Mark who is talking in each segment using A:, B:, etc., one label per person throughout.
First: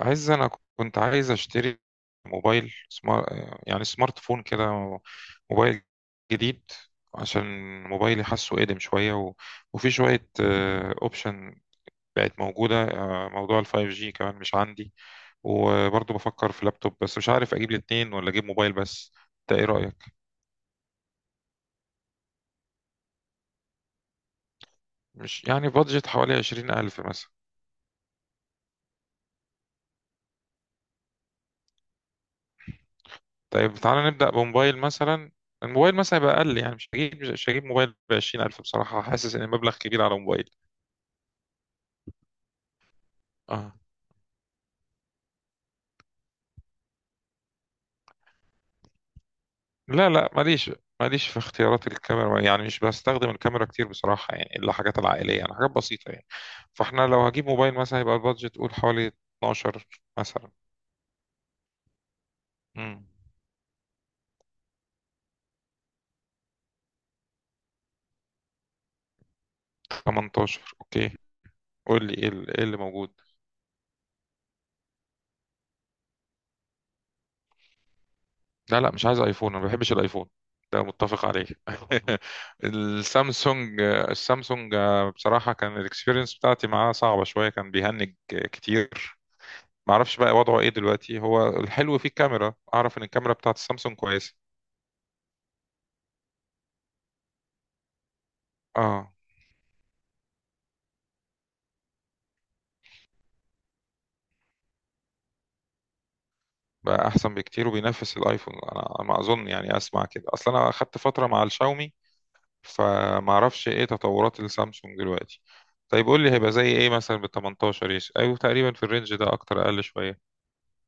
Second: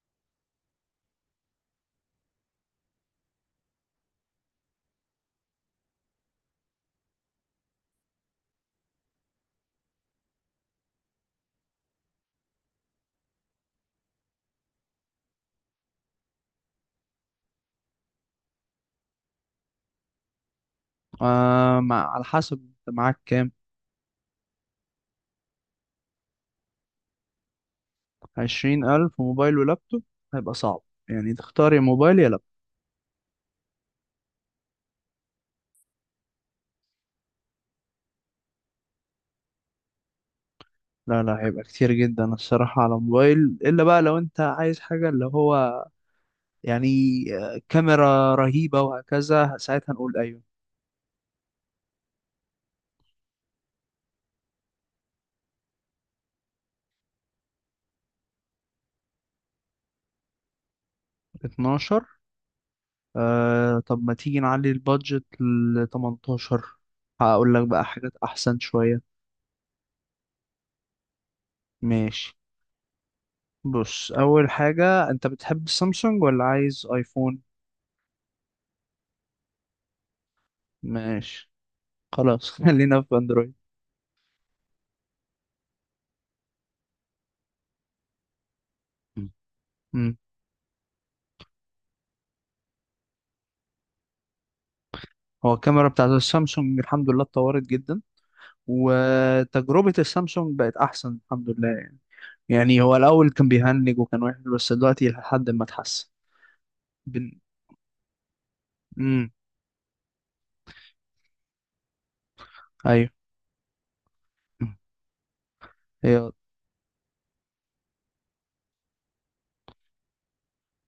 A: عايز انا كنت عايز اشتري موبايل يعني سمارت فون كده. موبايل جديد، عشان موبايلي حاسه قديم شوية وفي شوية اوبشن بقت موجودة. موضوع الفايف جي كمان مش عندي، وبرضه بفكر في لابتوب، بس مش عارف اجيب الاتنين ولا اجيب موبايل بس. انت ايه رأيك؟
B: آه، على حسب انت معاك كام؟
A: مش يعني بادجت حوالي عشرين الف مثلا.
B: 20 ألف موبايل ولابتوب هيبقى صعب، يعني تختار يا موبايل يا لابتوب.
A: طيب تعالى نبدأ بموبايل مثلا. الموبايل مثلا يبقى اقل، يعني مش هجيب موبايل بعشرين الف، بصراحة حاسس ان المبلغ كبير على موبايل.
B: لا لا، هيبقى كتير جدا الصراحة على موبايل،
A: اه،
B: إلا بقى لو أنت عايز حاجة اللي هو يعني كاميرا رهيبة وهكذا، ساعتها
A: لا
B: نقول
A: لا،
B: أيوة.
A: ماليش في اختيارات الكاميرا، يعني مش بستخدم الكاميرا كتير بصراحة، يعني إلا حاجات العائلية، يعني حاجات بسيطة يعني. فاحنا لو هجيب موبايل مثلا هيبقى البادجت قول حوالي 12 مثلا.
B: 12.
A: امم
B: طب ما تيجي نعلي البادجت ل 18، هقول لك بقى حاجات أحسن شوية.
A: 18 اوكي. قول لي ايه
B: ماشي.
A: إيه اللي موجود؟
B: بص، أول حاجة، أنت بتحب السامسونج ولا عايز أيفون؟
A: لا لا، مش عايز ايفون، انا ما بحبش الايفون، ده متفق عليه
B: ماشي. خلاص، خلينا في اندرويد.
A: السامسونج، بصراحة كان الاكسبيرينس بتاعتي معاه صعبة شوية، كان بيهنج كتير.
B: مم. امم
A: معرفش بقى وضعه ايه دلوقتي، هو الحلو فيه الكاميرا، اعرف ان الكاميرا بتاعت السامسونج كويسة.
B: هو الكاميرا بتاعت السامسونج الحمد لله اتطورت جدا،
A: اه،
B: وتجربة السامسونج بقت أحسن الحمد لله يعني. يعني هو الأول كان بيهنج وكان وحش، بس دلوقتي لحد ما اتحسن.
A: بقى
B: بن...
A: احسن بكتير وبينافس الايفون، انا ما
B: امم
A: اظن، يعني اسمع كده اصلا، انا اخدت فتره مع الشاومي،
B: أيوه.
A: فما اعرفش ايه تطورات
B: مم.
A: السامسونج دلوقتي. طيب قول
B: هي
A: لي هيبقى زي ايه مثلا بال 18؟ ايش، ايوه، تقريبا في الرينج ده، اكتر، اقل شويه.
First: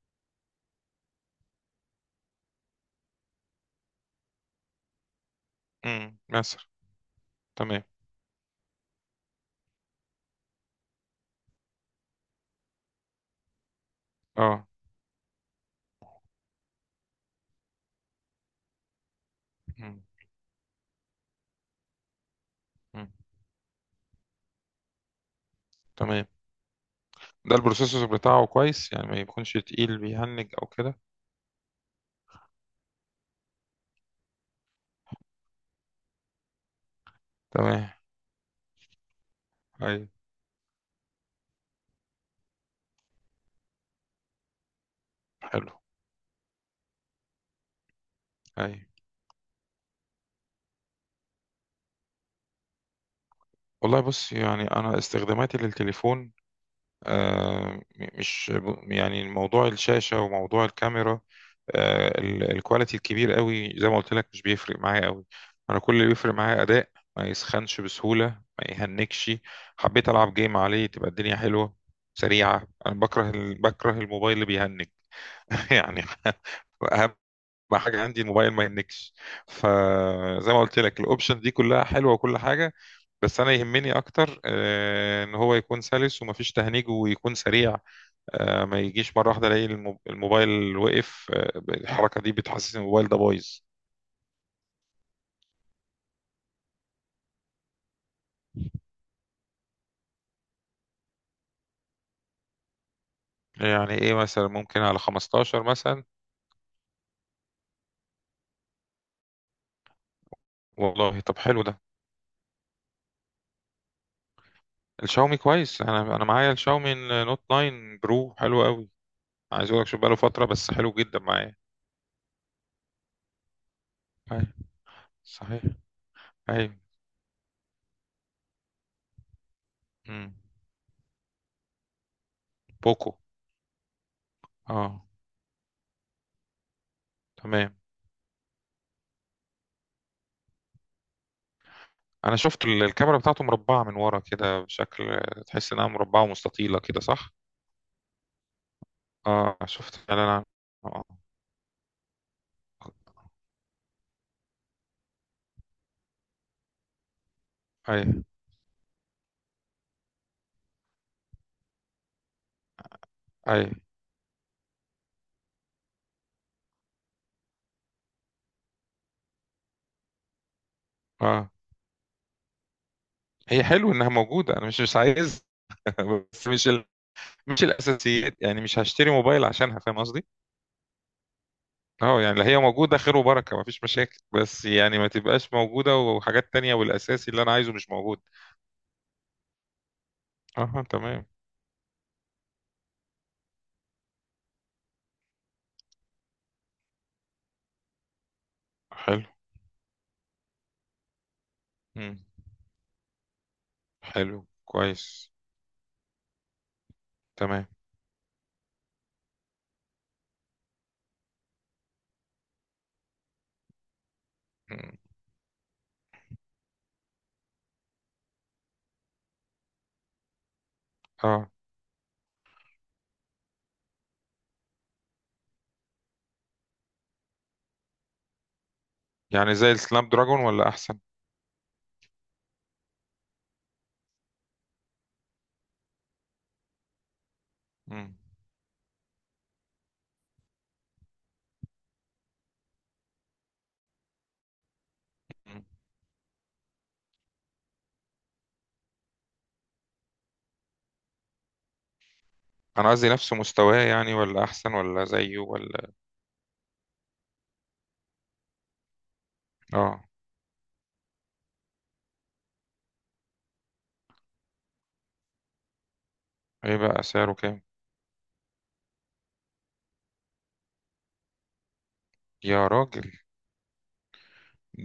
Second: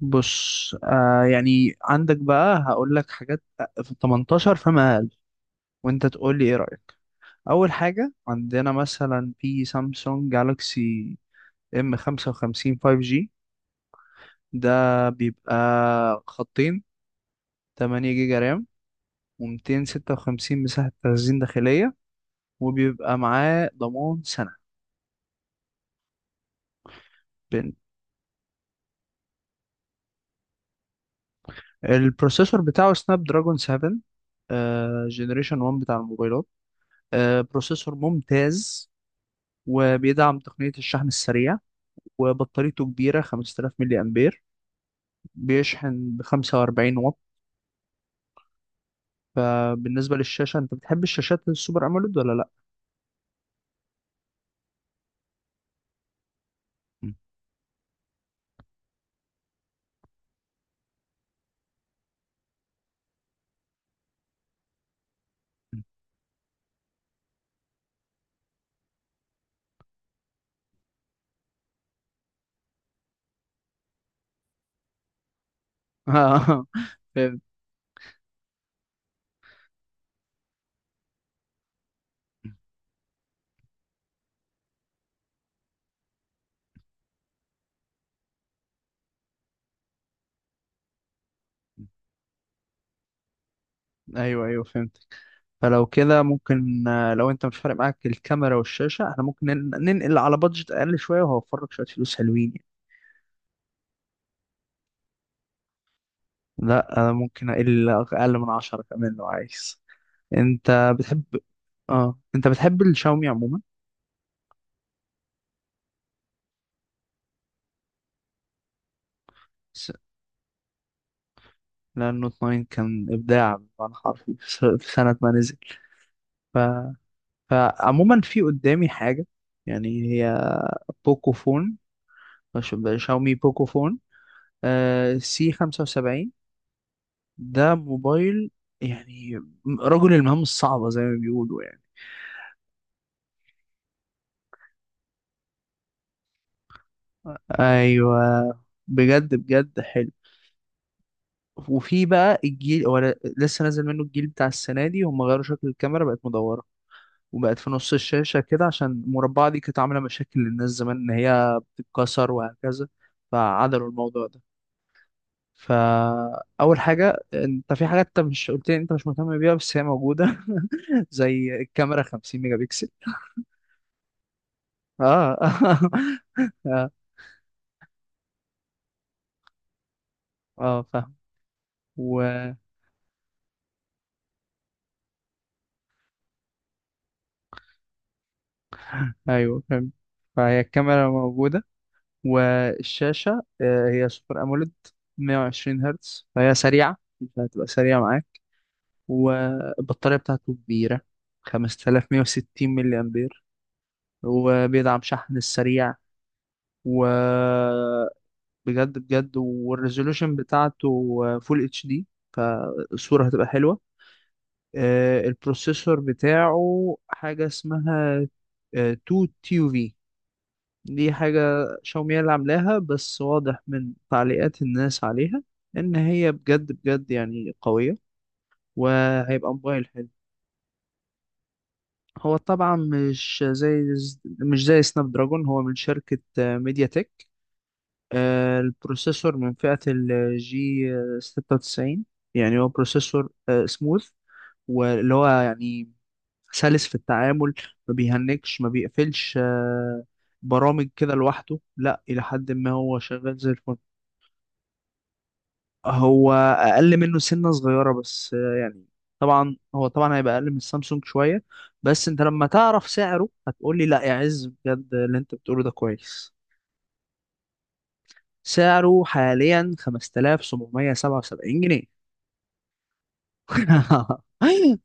B: بص، يعني عندك بقى، هقول لك حاجات في 18 فما أقل، وأنت تقول لي إيه
A: مثلا.
B: رأيك. أول
A: تمام.
B: حاجة عندنا مثلا في سامسونج جالاكسي ام 55 5G.
A: اه.
B: ده بيبقى خطين، 8 جيجا رام،
A: مم.
B: و256 مساحة تخزين داخلية،
A: مم.
B: وبيبقى معاه ضمان سنة.
A: تمام. ده
B: بين
A: البروسيسور بتاعه كويس؟ يعني ما يكونش تقيل بيهنج او كده.
B: البروسيسور بتاعه سناب دراجون 7 جنريشن 1 بتاع الموبايلات،
A: تمام.
B: بروسيسور ممتاز.
A: ايوه.
B: وبيدعم تقنية الشحن السريع، وبطاريته كبيرة 5000 ملي أمبير،
A: حلو.
B: بيشحن ب 45 واط.
A: ايوه.
B: فبالنسبة للشاشة، أنت بتحب الشاشات السوبر أموليد ولا لأ؟
A: والله بص، يعني انا استخداماتي للتليفون مش، يعني موضوع الشاشة وموضوع الكاميرا، الكواليتي الكبير قوي، زي ما قلت لك، مش بيفرق معايا قوي. انا كل اللي بيفرق معايا اداء، ما يسخنش بسهولة، ما يهنكش، حبيت العب جيم عليه تبقى الدنيا حلوة، سريعة. انا بكره بكره الموبايل اللي بيهنك يعني.
B: آه،
A: اهم
B: فهمت.
A: حاجة عندي الموبايل ما يهنكش. فزي ما قلت لك الاوبشن دي كلها حلوة وكل حاجة، بس انا يهمني اكتر، ان هو يكون سلس ومفيش تهنيج ويكون سريع. ما يجيش مرة واحدة الاقي الموبايل وقف، الحركة دي بتحسسني إن الموبايل ده بايظ.
B: ايوه ايوه، فهمت. فلو كده ممكن، لو انت مش فارق معاك الكاميرا والشاشه، احنا ممكن ننقل على بادجت اقل شويه وهوفر لك شويه فلوس حلوين يعني.
A: يعني ايه مثلا، ممكن على 15 مثلا؟
B: لا، انا ممكن اقل اقل من 10 كمان لو عايز. انت
A: والله
B: بتحب
A: طب حلو ده.
B: اه انت بتحب الشاومي عموما.
A: الشاومي كويس، انا معايا الشاومي نوت 9 برو، حلو قوي، عايز اقول لك،
B: س-
A: شوف بقاله فترة بس حلو جدا معايا.
B: لان نوت 9 كان ابداع بمعنى حرفي
A: أيوة،
B: في سنه ما نزل.
A: صحيح،
B: ف...
A: ايوه.
B: فعموما في قدامي حاجه، يعني
A: امم
B: هي بوكو فون،
A: بوكو،
B: شاومي بوكو فون
A: اه
B: سي 75.
A: تمام.
B: ده موبايل، يعني رجل المهام الصعبة زي ما بيقولوا يعني.
A: انا شفت الكاميرا بتاعته مربعة من ورا كده، بشكل تحس انها مربعة ومستطيلة كده، صح؟
B: ايوه، بجد
A: اه،
B: بجد
A: شفت
B: حلو.
A: فعلا. آه.
B: وفي بقى الجيل هو لسه نازل منه. الجيل بتاع السنة دي هم غيروا شكل الكاميرا، بقت مدورة، وبقت في نص
A: ايوه،
B: الشاشة كده، عشان المربعة دي كانت عاملة مشاكل للناس زمان ان هي بتتكسر وهكذا،
A: ايوه.
B: فعدلوا الموضوع ده. فأول حاجة، انت في حاجات انت مش قلت لي انت مش مهتم بيها بس هي موجودة،
A: اه،
B: زي الكاميرا 50 ميجا بكسل.
A: هي حلو انها موجوده، انا مش
B: اه.
A: عايز بس مش الاساسيات، يعني مش هشتري موبايل عشانها، فاهم قصدي؟
B: اه، فاهم.
A: اه،
B: و
A: يعني اللي هي موجوده خير وبركه، مفيش مشاكل، بس يعني ما تبقاش موجوده وحاجات تانية والاساسي اللي انا عايزه مش موجود.
B: ايوه، فاهم. فهي
A: اه،
B: الكاميرا
A: تمام.
B: موجودة، والشاشة هي سوبر اموليد 120 هرتز، فهي سريعة فهتبقى سريعة معاك.
A: حلو.
B: والبطارية بتاعته كبيرة
A: مم.
B: 5160 ملي امبير،
A: حلو،
B: وبيدعم
A: كويس.
B: شحن السريع. و
A: تمام.
B: بجد بجد والريزولوشن بتاعته فول اتش دي، فالصورة هتبقى حلوة.
A: مم.
B: البروسيسور بتاعه حاجة اسمها 2 تي يو في، دي حاجة
A: اه،
B: شاومي هي اللي عاملاها، بس واضح من تعليقات الناس عليها إن هي بجد بجد يعني قوية، وهيبقى
A: يعني زي
B: موبايل حلو.
A: السناب دراجون ولا احسن؟
B: هو طبعا مش زي سناب دراجون، هو من شركة ميديا تك.
A: مم.
B: البروسيسور من فئة الجي 96، يعني هو بروسيسور سموث، واللي هو
A: مم.
B: يعني سلس في التعامل، ما بيهنكش ما بيقفلش برامج كده لوحده، لا إلى حد ما
A: انا
B: هو
A: قصدي نفس
B: شغال زي
A: مستواه،
B: الفل.
A: يعني ولا احسن ولا زيه ولا.
B: هو اقل منه سنه صغيره بس، يعني طبعا هو
A: اه.
B: طبعا هيبقى اقل من السامسونج شويه. بس انت لما تعرف سعره هتقول لي: لا يا عز بجد، اللي انت بتقوله ده كويس.
A: ايه بقى سعره كام؟
B: سعره حاليا 5777 جنيه.
A: يا راجل،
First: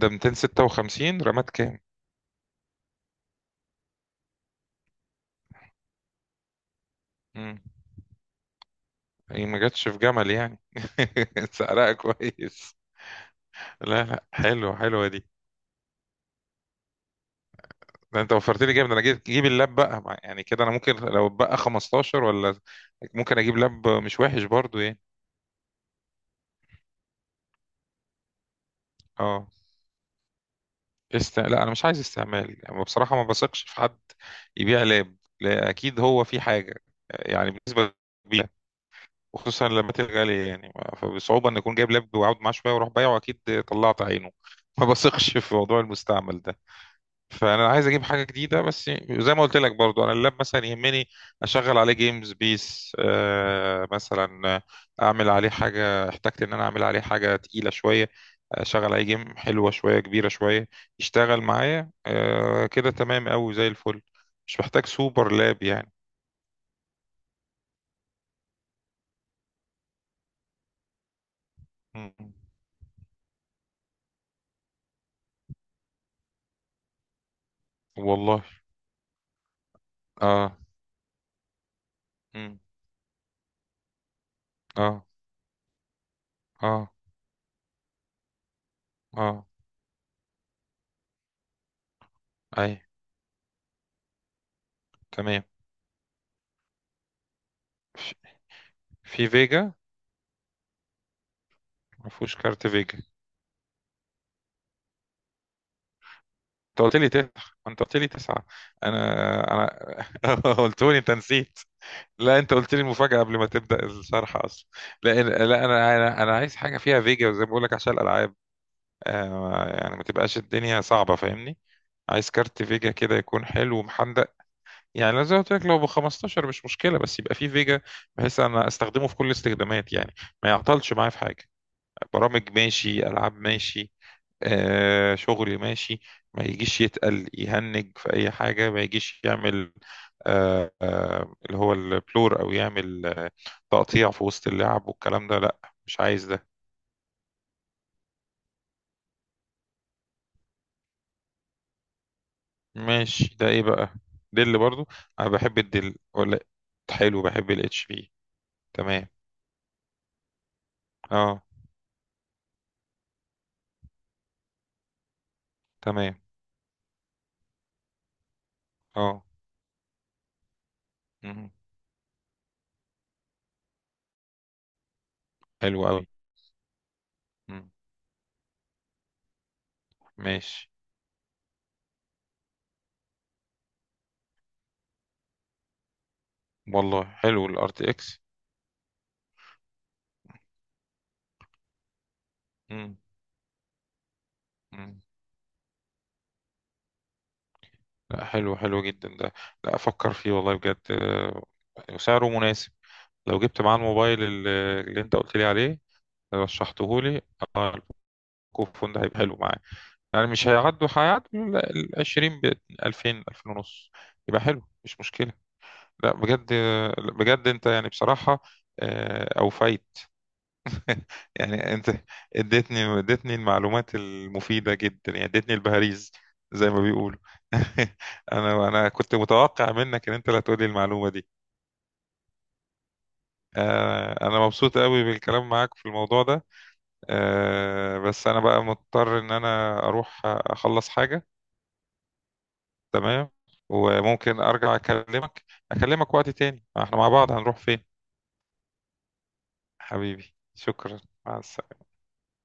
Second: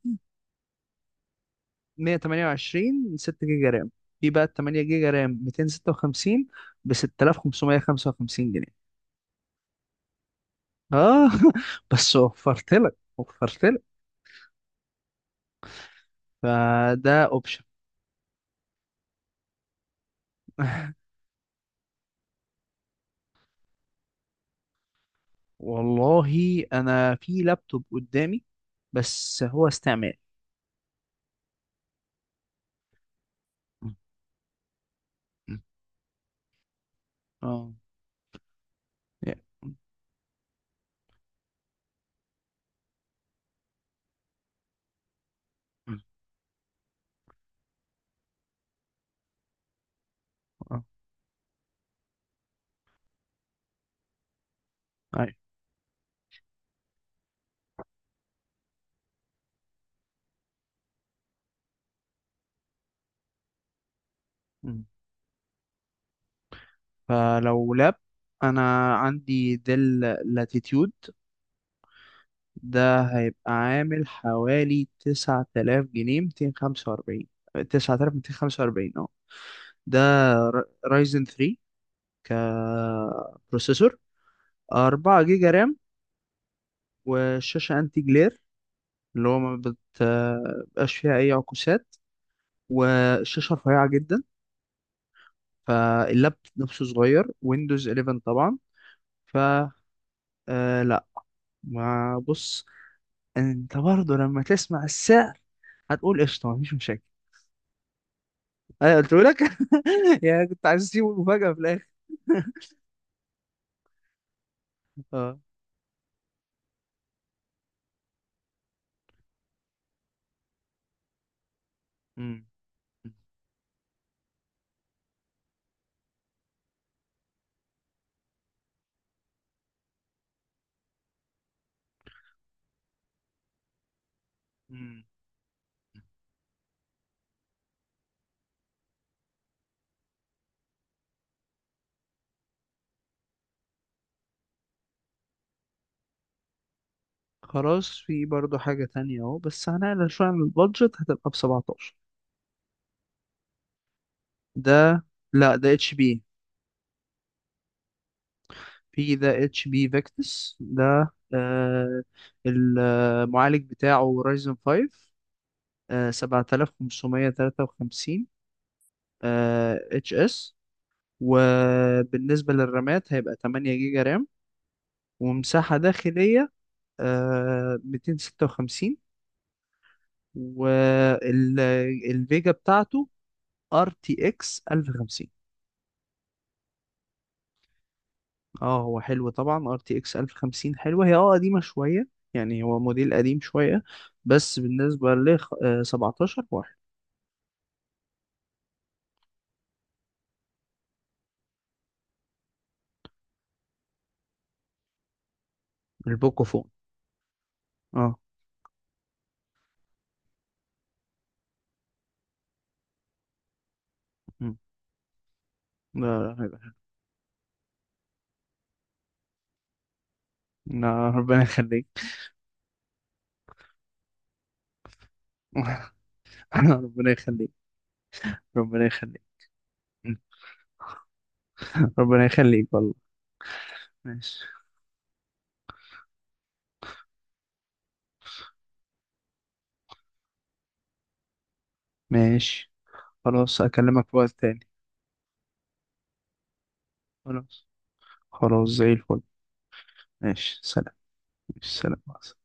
A: ده 256، رامات كام؟
B: 128، 6 جيجا رام، في بقى 8 جيجا رام 256 ب
A: مم.
B: 6555 جنيه.
A: هي ما جاتش في جمل يعني
B: اه.
A: سعرها
B: بس وفرت
A: كويس.
B: لك وفرت لك،
A: لا لا، حلو، حلوه دي.
B: فده اوبشن.
A: ده انت وفرت لي جامد، انا جيب اللاب بقى يعني كده انا ممكن لو بقى 15 ولا، ممكن اجيب لاب مش وحش برضو يعني.
B: والله، انا في لابتوب قدامي بس
A: اه،
B: هو استعمال.
A: لا انا مش عايز استعمال، يعني بصراحه ما بثقش في
B: م-
A: حد يبيع لاب،
B: م.
A: لا اكيد هو في حاجه، يعني
B: اه
A: بالنسبه للبيع،
B: يا-
A: وخصوصا لما تبقى غاليه. يعني فبصعوبه ان اكون جايب لاب وقعد معاه شويه واروح بايعه، اكيد طلعت عينه ما بثقش في موضوع
B: م-
A: المستعمل ده، فانا عايز اجيب حاجه جديده بس. زي ما قلت لك برضو، انا اللاب مثلا
B: اه،
A: يهمني اشغل عليه جيمز بيس مثلا، اعمل
B: أيوة.
A: عليه حاجه، احتجت ان انا اعمل عليه حاجه تقيله شويه، اشغل عليه جيم حلوه شويه، كبيره شويه، يشتغل معايا كده تمام قوي زي الفل. مش
B: م.
A: محتاج سوبر لاب يعني.
B: فلو لاب، انا عندي ديل لاتيتيود
A: م.
B: ده هيبقى عامل حوالي 9000 جنيه 245،
A: والله.
B: 9245. اه. ده
A: اه.
B: رايزن 3
A: م.
B: كبروسيسور،
A: اه.
B: 4 جيجا رام.
A: اه.
B: والشاشة انتي جلير، اللي هو
A: اه.
B: ما بتبقاش فيها اي عكوسات،
A: اي.
B: والشاشة رفيعة جدا،
A: تمام.
B: فاللاب نفسه صغير. ويندوز
A: في
B: 11 طبعا.
A: في
B: ف
A: فيجا.
B: آه لا.
A: ما
B: ما
A: فيهوش
B: بص،
A: كارت فيجا.
B: انت برضه لما تسمع السعر هتقول قشطة، مفيش
A: انت قلت
B: مشاكل.
A: لي تسعة، انت قلت لي تسعة.
B: انا
A: انا
B: قلت لك
A: انا
B: يعني كنت عايز
A: قلت لي انت
B: اسيبه مفاجأة
A: نسيت.
B: في الاخر.
A: لا، انت قلت لي المفاجأة قبل ما تبدأ الشرح اصلا. لا
B: اه.
A: لا، انا عايز حاجة فيها فيجا، زي ما بقول لك عشان الالعاب. يعني ما تبقاش الدنيا صعبة، فاهمني؟ عايز
B: مم.
A: كارت فيجا كده يكون حلو ومحندق. يعني لو زي ما قلت لك لو ب 15 مش مشكلة، بس يبقى فيه فيجا، بحيث انا استخدمه في كل الاستخدامات يعني، ما يعطلش معايا في حاجة، برامج ماشي، العاب ماشي،
B: مم.
A: شغل ماشي. ما يجيش يتقل يهنج في أي حاجة، ما يجيش يعمل اللي هو البلور، أو يعمل تقطيع في وسط اللعب والكلام ده، لأ، مش عايز ده.
B: خلاص، في برضه حاجة تانية اهو، بس هنقلل شوية عن البادجت هتبقى ب 17.
A: ماشي، ده إيه بقى؟ دل برضو؟
B: ده،
A: أنا
B: لا
A: بحب
B: ده اتش
A: الدل،
B: بي.
A: ولا؟ حلو، بحب الاتش بي. تمام.
B: في ده اتش بي فيكتس ده،
A: اه.
B: المعالج بتاعه رايزن 5،
A: تمام.
B: 7553
A: اه.
B: اتش اس.
A: مم.
B: وبالنسبة للرامات هيبقى 8 جيجا رام، ومساحة
A: حلو أوي.
B: داخلية
A: مم.
B: 256،
A: ماشي.
B: والفيجا بتاعته ار تي اكس 1050.
A: والله حلو الار تي اكس.
B: اه، هو حلو طبعا. ار تي اكس 1050 حلوة، هي قديمة شوية، يعني هو موديل قديم شوية. بس بالنسبة ل 17 واحد.
A: لا، حلو، حلو جدا ده، لا افكر فيه والله بجد. وسعره مناسب. لو جبت معاه الموبايل اللي انت قلت لي عليه،
B: البوكو فون.
A: رشحته لي. اه.
B: اه.
A: الكوفون ده هيبقى حلو معاه. يعني مش هيعدوا ال 20، ب 2000 2000 ونص. يبقى
B: مم.
A: حلو، مش مشكلة.
B: لا
A: لا
B: لا
A: بجد،
B: لا.
A: بجد انت يعني بصراحة، اوفيت
B: لا، ربنا
A: يعني
B: يخليك.
A: انت اديتني المعلومات المفيدة جدا، يعني اديتني البهاريز زي ما
B: ربنا
A: بيقولوا
B: يخليك،
A: انا
B: ربنا
A: انا كنت
B: يخليك.
A: متوقع منك ان انت اللي هتقولي المعلومة دي.
B: ربنا يخليك والله.
A: انا
B: ماشي.
A: مبسوط قوي بالكلام معاك في الموضوع ده. بس انا بقى مضطر ان انا اروح اخلص حاجة.
B: ماشي.
A: تمام.
B: خلاص، أكلمك في وقت
A: وممكن
B: تاني.
A: ارجع اكلمك، اكلمك وقت تاني، احنا مع بعض هنروح
B: خلاص.
A: فين؟
B: خلاص، زي الفل.
A: حبيبي
B: ماشي، سلام.
A: شكرا. مع
B: ماشي،
A: السلامة.
B: سلام.